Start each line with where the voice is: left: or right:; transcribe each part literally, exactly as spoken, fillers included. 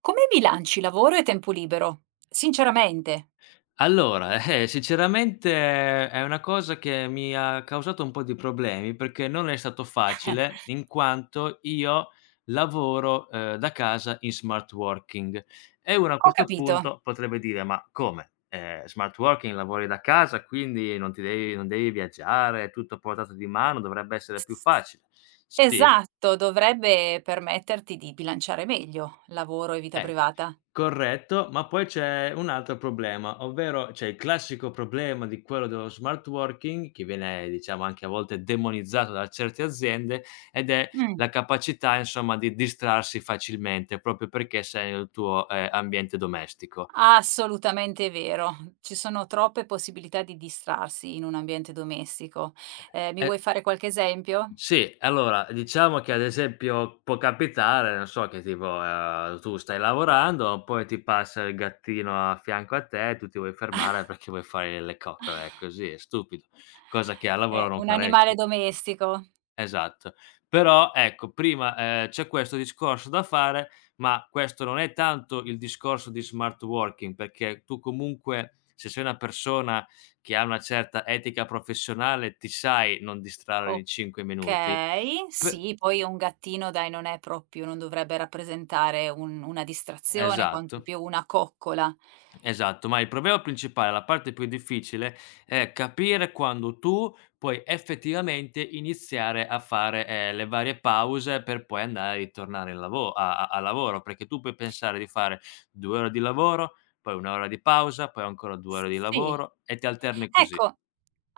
right: Come bilanci lavoro e tempo libero? Sinceramente,
left: Allora, eh, sinceramente è una cosa che mi ha causato un po' di problemi, perché non è stato facile in quanto io lavoro, ehm, da casa in smart working e uno a
right: ho
left: questo
right: capito.
left: punto potrebbe dire: "Ma come? Ehm, smart working, lavori da casa quindi non ti devi non devi viaggiare, è tutto a portata di mano, dovrebbe essere più
right: S
left: facile". Sì.
right: esatto, dovrebbe permetterti di bilanciare meglio lavoro e vita
left: eh
right: privata.
left: Corretto, ma poi c'è un altro problema, ovvero c'è il classico problema di quello dello smart working, che viene diciamo anche a volte demonizzato da certe aziende, ed è
right: Mh,
left: la capacità insomma di distrarsi facilmente, proprio perché sei nel tuo, ehm, ambiente domestico.
right: assolutamente vero. Ci sono troppe possibilità di distrarsi in un ambiente domestico. Ehm, mi
left: E
right: vuoi fare qualche esempio?
left: Sì, allora diciamo che ad esempio può capitare, non so, che tipo, ehm, tu stai lavorando, poi ti passa il gattino a fianco a te, tu ti vuoi fermare perché vuoi fare le coccole, è così, è stupido, cosa che al
right: Eh,
left: lavoro non
right: un animale
left: faresti.
right: domestico.
left: Esatto. Però ecco, prima, ehm, c'è questo discorso da fare, ma questo non è tanto il discorso di smart working, perché tu comunque, se sei una persona che ha una certa etica professionale, ti sai non distrarre ogni cinque minuti.
right: Okay,
left: P
right: sì, poi un gattino dai non è proprio non dovrebbe rappresentare un una distrazione, quanto
left: Esatto.
right: più una coccola.
left: Esatto, ma il problema principale, la parte più difficile, è capire quando tu puoi effettivamente iniziare a fare, ehm, le varie pause per poi andare e ritornare in lavo a a a lavoro, perché tu puoi pensare di fare due ore di lavoro, poi un' ora di pausa, poi ancora due ore di
right: Sì,
left: lavoro e ti alterni così.
right: ecco,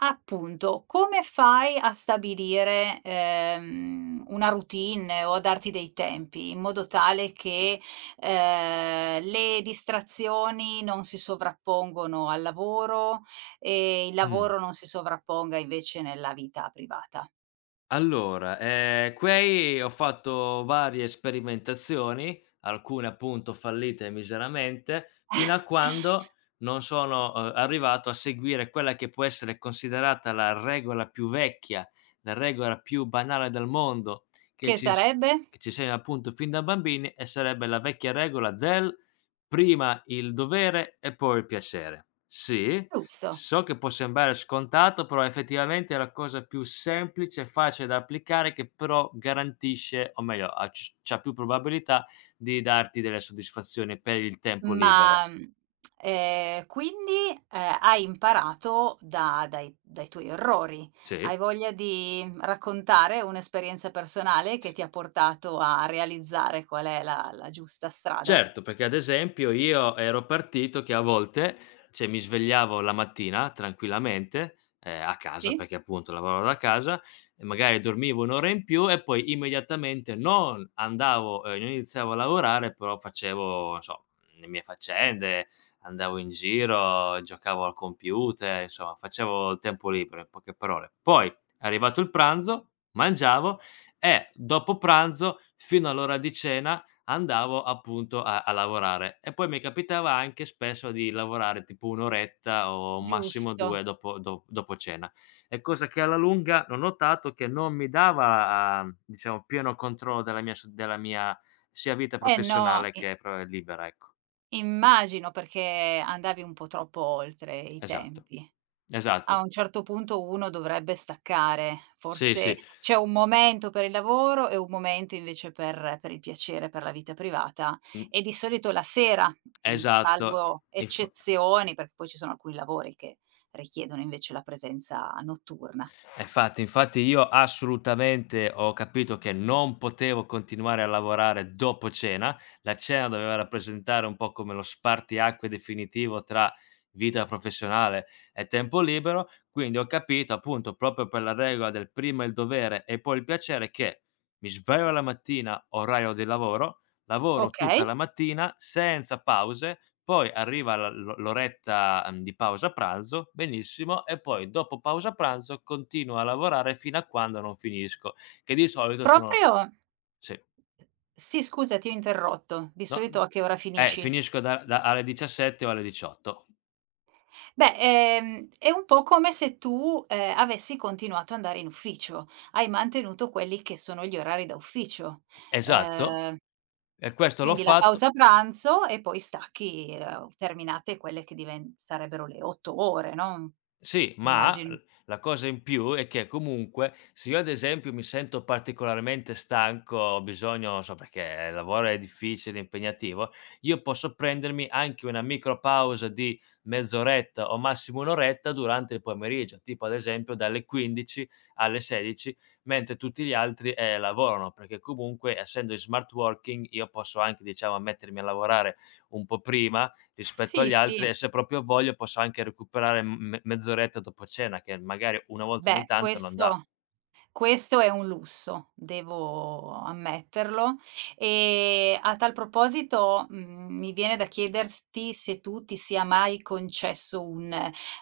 right: appunto, come fai a stabilire, ehm, una routine o a darti dei tempi, in modo tale che, ehm, le distrazioni non si sovrappongono al lavoro e il
left: Mh.
right: lavoro non si sovrapponga invece nella vita privata?
left: Allora, ehm, quei ho fatto varie sperimentazioni, alcune appunto fallite miseramente, fino a quando non sono, uhm, arrivato a seguire quella che può essere considerata la regola più vecchia, la regola più banale del mondo, che
right: Che
left: ci ins
right: sarebbe?
left: che ci insegna appunto fin da bambini e sarebbe la vecchia regola del: prima il dovere e poi il piacere. Sì.
right: Russo.
left: So che può sembrare scontato, però effettivamente è la cosa più semplice e facile da applicare che però garantisce o meglio ha c c'ha più probabilità di darti delle soddisfazioni per il tempo libero.
right: Ma, mhmm, ehm, quindi, ehm, hai imparato da dai dai tuoi errori. Hai
left: Sì.
right: voglia di mhmm, raccontare un'esperienza personale che ti ha portato a realizzare qual è la la giusta strada?
left: Certo, perché ad esempio io ero partito che a volte, cioè mi svegliavo la mattina tranquillamente, ehm, a casa
right: Sì.
left: perché appunto lavoravo da casa e magari dormivo un' ora in più e poi immediatamente non andavo ehm, non iniziavo a lavorare, però facevo, non so, le mie faccende, andavo in giro, giocavo al computer, insomma facevo il tempo libero in poche parole. Poi arrivato il pranzo, mangiavo e dopo pranzo fino all'ora di cena andavo appunto a a lavorare e poi mi capitava anche spesso di lavorare tipo un' oretta o massimo
right: Giusto.
left: due dopo do dopo cena. È cosa che alla lunga ho notato che non mi dava, uhm, diciamo pieno controllo della mia s della mia sia vita
right: Eh no,
left: professionale
right: i
left: che pro libera, ecco.
right: immagino perché andavi un po' troppo oltre i
left: Esatto,
right: tempi. A
left: esatto.
right: un certo punto uno dovrebbe staccare,
left: Sì,
right: forse
left: sì.
right: c'è un momento per il lavoro e un momento invece per per il piacere, per la vita privata
left: Mh,
right: e di solito la sera, mhmm,
left: esatto.
right: salvo
left: Inf
right: eccezioni, perché poi ci sono alcuni lavori che richiedono invece la presenza notturna.
left: Eh, infatti, infatti io assolutamente ho capito che non potevo continuare a lavorare dopo cena. La cena doveva rappresentare un po' come lo spartiacque definitivo tra vita professionale e tempo libero, quindi ho capito appunto proprio per la regola del prima il dovere e poi il piacere che mi sveglio la mattina, orario di lavoro, lavoro tutta
right: Okay,
left: la mattina senza pause, poi arriva la l'o l'oretta, uhm, di pausa pranzo, benissimo, e poi dopo pausa pranzo continuo a lavorare fino a quando non finisco, che di solito sono
right: proprio
left: sì,
right: sì, scusa, ti ho interrotto, di
left: no.
right: solito
left: mhmm,
right: a che ora
left: eh,
right: finisci?
left: Finisco da da alle diciassette o alle diciotto.
right: Beh, ehm, è un po' come se tu, ehm, avessi continuato ad andare in ufficio. Hai mantenuto quelli che sono gli orari da ufficio.
left: Esatto,
right: Ehm,
left: e questo l'ho
right: quindi la
left: fatto.
right: pausa pranzo e poi stacchi, ehm, terminate quelle che diven sarebbero le otto ore, no,
left: Sì, ma l
right: immagino.
left: la cosa in più è che comunque se io ad esempio mi sento particolarmente stanco, ho bisogno non so, perché il lavoro è difficile, impegnativo, io posso prendermi anche una micro pausa di mezz'oretta o massimo un' oretta durante il pomeriggio, tipo ad esempio dalle quindici alle sedici, mentre tutti gli altri, ehm, lavorano, perché comunque essendo in smart working io posso anche, diciamo, mettermi a lavorare un po' prima rispetto
right: Sì,
left: agli
right: sì.
left: altri e se proprio voglio posso anche recuperare m me mezz'oretta dopo cena che magari una volta ogni
right: Beh,
left: tanto non dà.
right: questo Questo è un lusso, devo ammetterlo. E a tal proposito, mhmm, mi viene da chiederti se tu ti sia mai concesso un,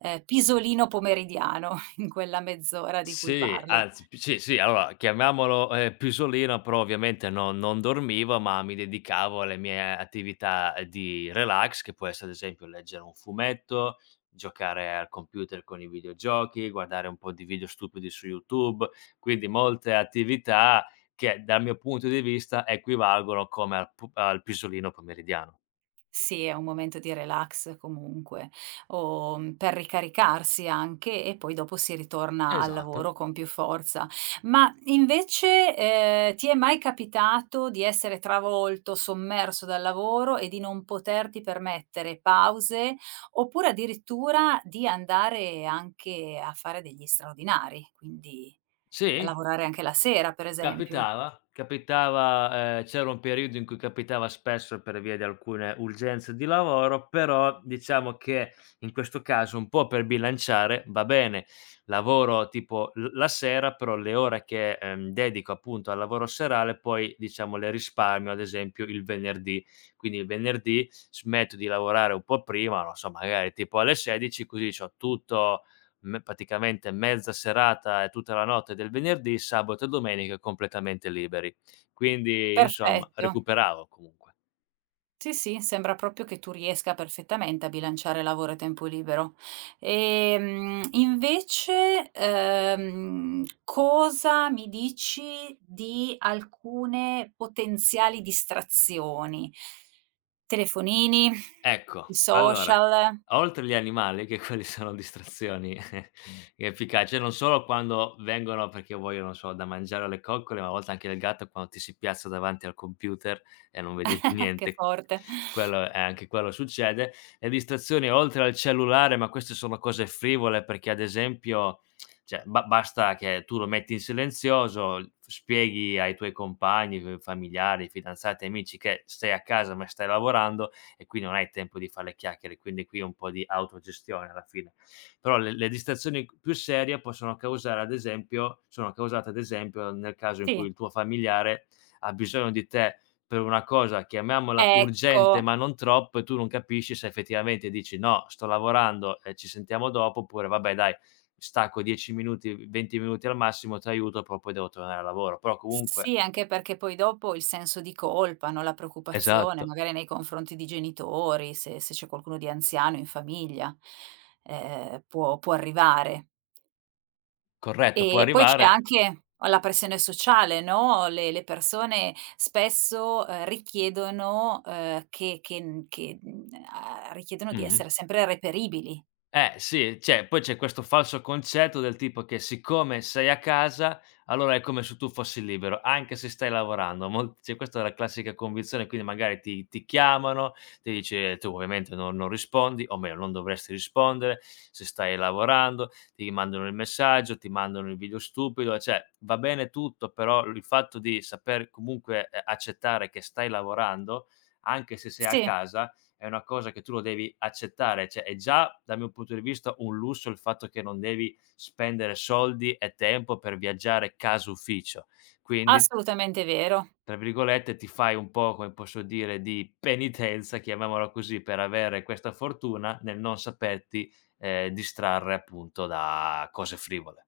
right: ehm, pisolino pomeridiano in quella mezz'ora di cui
left: Sì,
right: parli.
left: anzi p sì, sì, allora chiamiamolo, ehm, pisolino, però ovviamente no non dormivo, ma mi dedicavo alle mie attività di relax, che può essere ad esempio leggere un fumetto, giocare al computer con i videogiochi, guardare un po' di video stupidi su YouTube, quindi molte attività che dal mio punto di vista equivalgono come al pu al pisolino pomeridiano.
right: Sì, è un momento di relax comunque, o, mhmm, per ricaricarsi anche e poi dopo si ritorna al
left: Esatto.
right: lavoro con più forza. Ma invece, ehm, ti è mai capitato di essere travolto, sommerso dal lavoro e di non poterti permettere pause, oppure addirittura di andare anche a fare degli straordinari, quindi
left: Sì,
right: lavorare anche la sera per esempio?
left: capitava, capitava ehm, c'era un periodo in cui capitava spesso per via di alcune urgenze di lavoro, però diciamo che in questo caso un po' per bilanciare va bene, lavoro tipo l la sera, però le ore che, ehm, dedico appunto al lavoro serale poi diciamo le risparmio, ad esempio il venerdì. Quindi il venerdì smetto di lavorare un po' prima, non so, magari tipo alle sedici così c'ho tutto me praticamente mezza serata e tutta la notte del venerdì, sabato e domenica completamente liberi. Quindi insomma
right: Perfetto.
left: recuperavo comunque.
right: Sì, sì, sembra proprio che tu riesca perfettamente a bilanciare lavoro e tempo libero. Ehm, invece, ehm, cosa mi dici di alcune potenziali distrazioni? Telefonini, i
left: Ecco, allora,
right: social?
left: oltre gli animali che quelli sono distrazioni efficaci, non solo quando vengono perché vogliono, non so, da mangiare alle coccole, ma a volte anche il gatto quando ti si piazza davanti al computer e non vedi più
right: Che
left: niente.
right: forte.
left: Quello, eh, anche quello succede. Le distrazioni oltre al cellulare, ma queste sono cose frivole perché ad esempio, cioè ba basta che tu lo metti in silenzioso, spieghi ai tuoi compagni, familiari, fidanzati, amici che stai a casa ma stai lavorando e qui non hai tempo di fare le chiacchiere, quindi qui è un po' di autogestione alla fine. Però le le distrazioni più serie possono causare ad esempio sono causate ad esempio nel caso in cui
right: Sì,
left: il tuo familiare ha bisogno di te per una cosa, chiamiamola
right: ecco.
left: urgente, ma non troppo e tu non capisci se effettivamente dici: "No, sto lavorando e ci sentiamo dopo", oppure: "Vabbè dai, stacco dieci minuti, venti minuti al massimo, ti aiuto, però poi devo tornare al lavoro". Però comunque.
right: Sì, anche perché poi dopo il senso di colpa, no, la preoccupazione
left: Esatto.
right: magari nei confronti di genitori, se se c'è qualcuno di anziano in famiglia, ehm, può può arrivare.
left: Corretto, può
right: E poi c'è
left: arrivare.
right: anche la pressione sociale, no, le le persone spesso, ehm, richiedono, ehm, che che n che, mhmm, ehm, richiedono di
left: Mh-mh.
right: essere sempre reperibili.
left: Eh sì, cioè poi c'è questo falso concetto del tipo che siccome sei a casa, allora è come se tu fossi libero, anche se stai lavorando. Mol Cioè questa è la classica convinzione, quindi magari ti ti chiamano, ti dice tu ovviamente non non rispondi, o meglio non dovresti rispondere se stai lavorando, ti mandano il messaggio, ti mandano il video stupido, cioè va bene tutto, però il fatto di saper comunque, ehm, accettare che stai lavorando, anche se sei a
right: Sì,
left: casa è una cosa che tu lo devi accettare, cioè è già dal mio punto di vista un lusso il fatto che non devi spendere soldi e tempo per viaggiare casa ufficio. Quindi,
right: assolutamente vero.
left: tra virgolette, ti fai un po', come posso dire, di penitenza, chiamiamola così, per avere questa fortuna nel non saperti, ehm, distrarre appunto da cose frivole.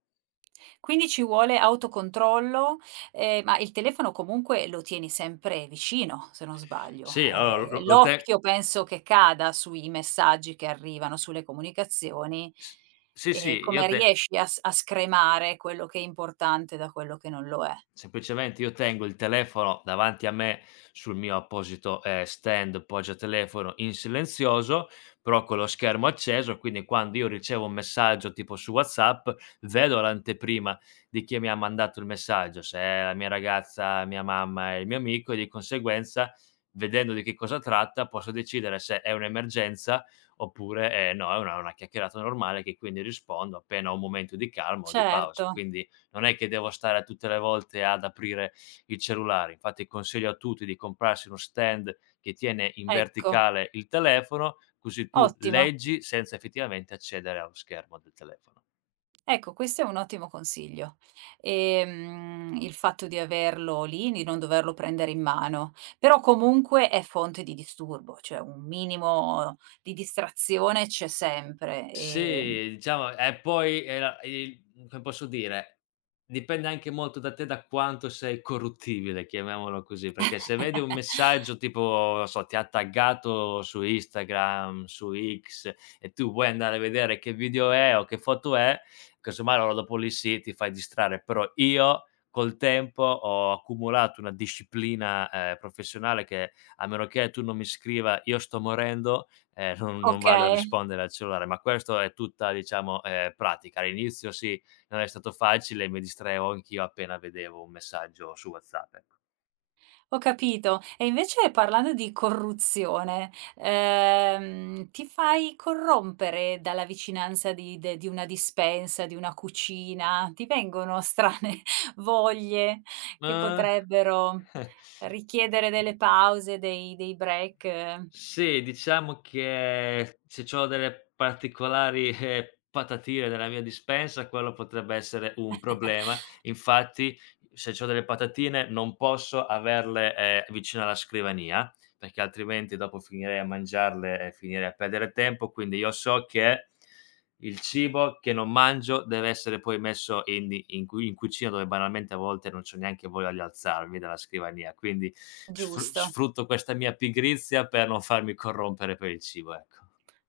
right: Quindi ci vuole autocontrollo, ehm, ma il telefono comunque lo tieni sempre vicino, se non sbaglio.
left: Sì, allora
right: Ehm,
left: lo lo te
right: l'occhio penso che cada sui messaggi che arrivano, sulle comunicazioni.
left: s sì,
right: E
left: sì.
right: come
left: io te
right: riesci a s a scremare quello che è importante da quello che non lo è.
left: Semplicemente io tengo il telefono davanti a me sul mio apposito, ehm, stand poggiatelefono in silenzioso, però con lo schermo acceso, quindi quando io ricevo un messaggio tipo su WhatsApp, vedo l'anteprima di chi mi ha mandato il messaggio, se è la mia ragazza, mia mamma e il mio amico e di conseguenza, vedendo di che cosa tratta, posso decidere se è un'emergenza oppure, ehm, no, è una una chiacchierata normale che quindi rispondo appena ho un momento di calma o di
right: Certo,
left: pausa. Quindi non è che devo stare tutte le volte ad aprire il cellulare. Infatti consiglio a tutti di comprarsi uno stand che tiene in
right: ecco,
left: verticale il telefono, così tu
right: ottimo.
left: leggi senza effettivamente accedere allo schermo del telefono.
right: Ecco, questo è un ottimo consiglio. Ehm, il fatto di averlo lì, di non doverlo prendere in mano, però comunque è fonte di disturbo, cioè un minimo di distrazione c'è sempre, ehm
left: Sì, diciamo e poi era il mhmm, come posso dire, dipende anche molto da te da quanto sei corruttibile, chiamiamolo così, perché se vedi un messaggio tipo, non so, ti ha taggato su Instagram, su X e tu vuoi andare a vedere che video è o che foto è, casomai allora dopo lì sì, ti fai distrarre. Però io col tempo ho accumulato una disciplina, ehm, professionale che a meno che tu non mi scriva: "Io sto morendo". Eh, non non vado a
right: okay.
left: rispondere al cellulare, ma questo è tutta diciamo, ehm, pratica. All'inizio sì, non è stato facile, mi distraevo anch'io appena vedevo un messaggio su WhatsApp, ecco.
right: Ho capito. E invece parlando di corruzione, ehm, ti fai corrompere dalla vicinanza di de di una dispensa, di una cucina? Ti vengono strane voglie che
left: Uhm,
right: potrebbero richiedere delle pause, dei dei break, eh,
left: sì, diciamo che se c'ho delle particolari, ehm, patatine nella mia dispensa, quello potrebbe essere un problema. Infatti, se c'ho delle patatine non posso averle, ehm, vicino alla scrivania, perché altrimenti dopo finirei a mangiarle e finirei a perdere tempo, quindi io so che il cibo che non mangio deve essere poi messo in in cui in cucina dove banalmente a volte non c'ho neanche voglia di alzarmi dalla scrivania, quindi sfru
right: giusto?
left: sfrutto questa mia pigrizia per non farmi corrompere per il cibo, ecco.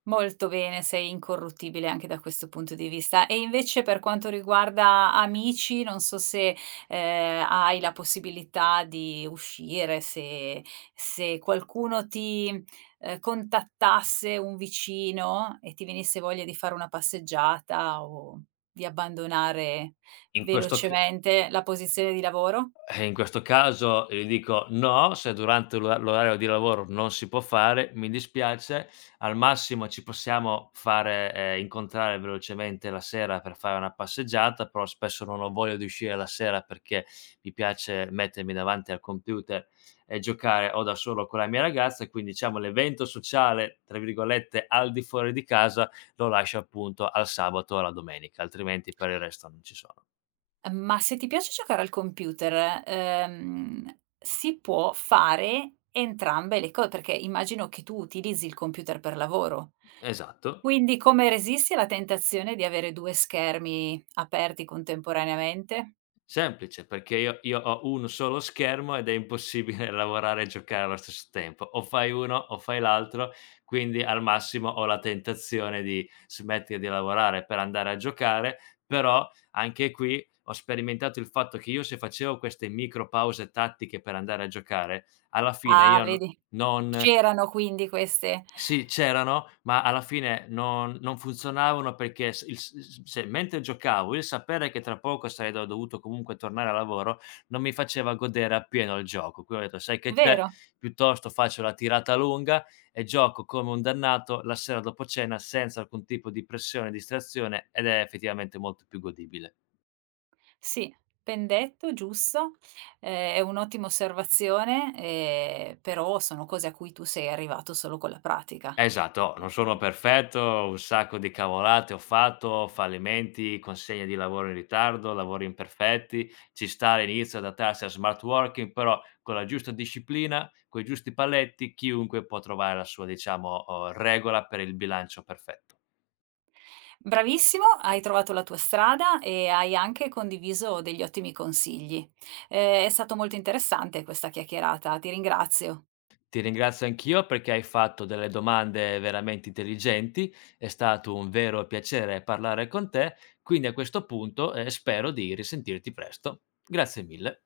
right: Molto bene, sei incorruttibile anche da questo punto di vista. E invece per quanto riguarda amici, non so se, ehm, hai la possibilità di uscire, se se qualcuno ti, ehm, contattasse, un vicino, e ti venisse voglia di fare una passeggiata o di abbandonare
left: In questo c
right: velocemente la posizione di lavoro?
left: Eh, in questo caso gli dico: "No, se durante l'ora l'orario di lavoro non si può fare, mi dispiace, al massimo ci possiamo fare ehm, incontrare velocemente la sera per fare una passeggiata, però spesso non ho voglia di uscire la sera perché mi piace mettermi davanti al computer e giocare o da solo con la mia ragazza e quindi diciamo l'evento sociale, tra virgolette, "al di fuori di casa" lo lascio appunto al sabato o alla domenica, altrimenti per il resto non ci sono."
right: Ma se ti piace giocare al computer, ehm, si può fare entrambe le co perché immagino che tu utilizzi il computer per lavoro.
left: Esatto.
right: Quindi come resisti alla tentazione di avere due schermi aperti contemporaneamente?
left: Semplice, perché io io ho un solo schermo ed è impossibile lavorare e giocare allo stesso tempo. O fai uno o fai l'altro, quindi al massimo ho la tentazione di smettere di lavorare per andare a giocare, però anche qui ho sperimentato il fatto che io se facevo queste micro pause tattiche per andare a giocare, alla fine
right: Ah,
left: io n
right: vedi.
left: non
right: C'erano quindi queste.
left: sì, c'erano, ma alla fine non non funzionavano perché s il s s se mentre giocavo, il sapere che tra poco sarei do dovuto comunque tornare al lavoro, non mi faceva godere appieno il gioco. Quindi ho detto: "Sai che c'è?
right: Vero,
left: Piuttosto faccio la tirata lunga e gioco come un dannato la sera dopo cena senza alcun tipo di pressione, distrazione ed è effettivamente molto più godibile."
right: sì, pendetto, giusto. Ehm, è un'ottima osservazione, ehm, però sono cose a cui tu sei arrivato solo con la pratica.
left: Esatto, oh,
right: Eh,
left: non sono
right: eh
left: perfetto, un sacco di cavolate ho fatto, fallimenti, consegne di lavoro in ritardo, lavori imperfetti, ci sta all'inizio adattarsi a smart working, però con la giusta disciplina, coi giusti paletti, chiunque può trovare la sua, diciamo, uhm, regola per il bilancio perfetto.
right: Bravissimo, hai trovato la tua strada e hai anche condiviso degli ottimi consigli. Eh, è stato molto interessante questa chiacchierata, ti ringrazio.
left: Ti ringrazio anch'io perché hai fatto delle domande veramente intelligenti, è stato un vero piacere parlare con te, quindi a questo punto, ehm, spero di risentirti presto. Grazie mille.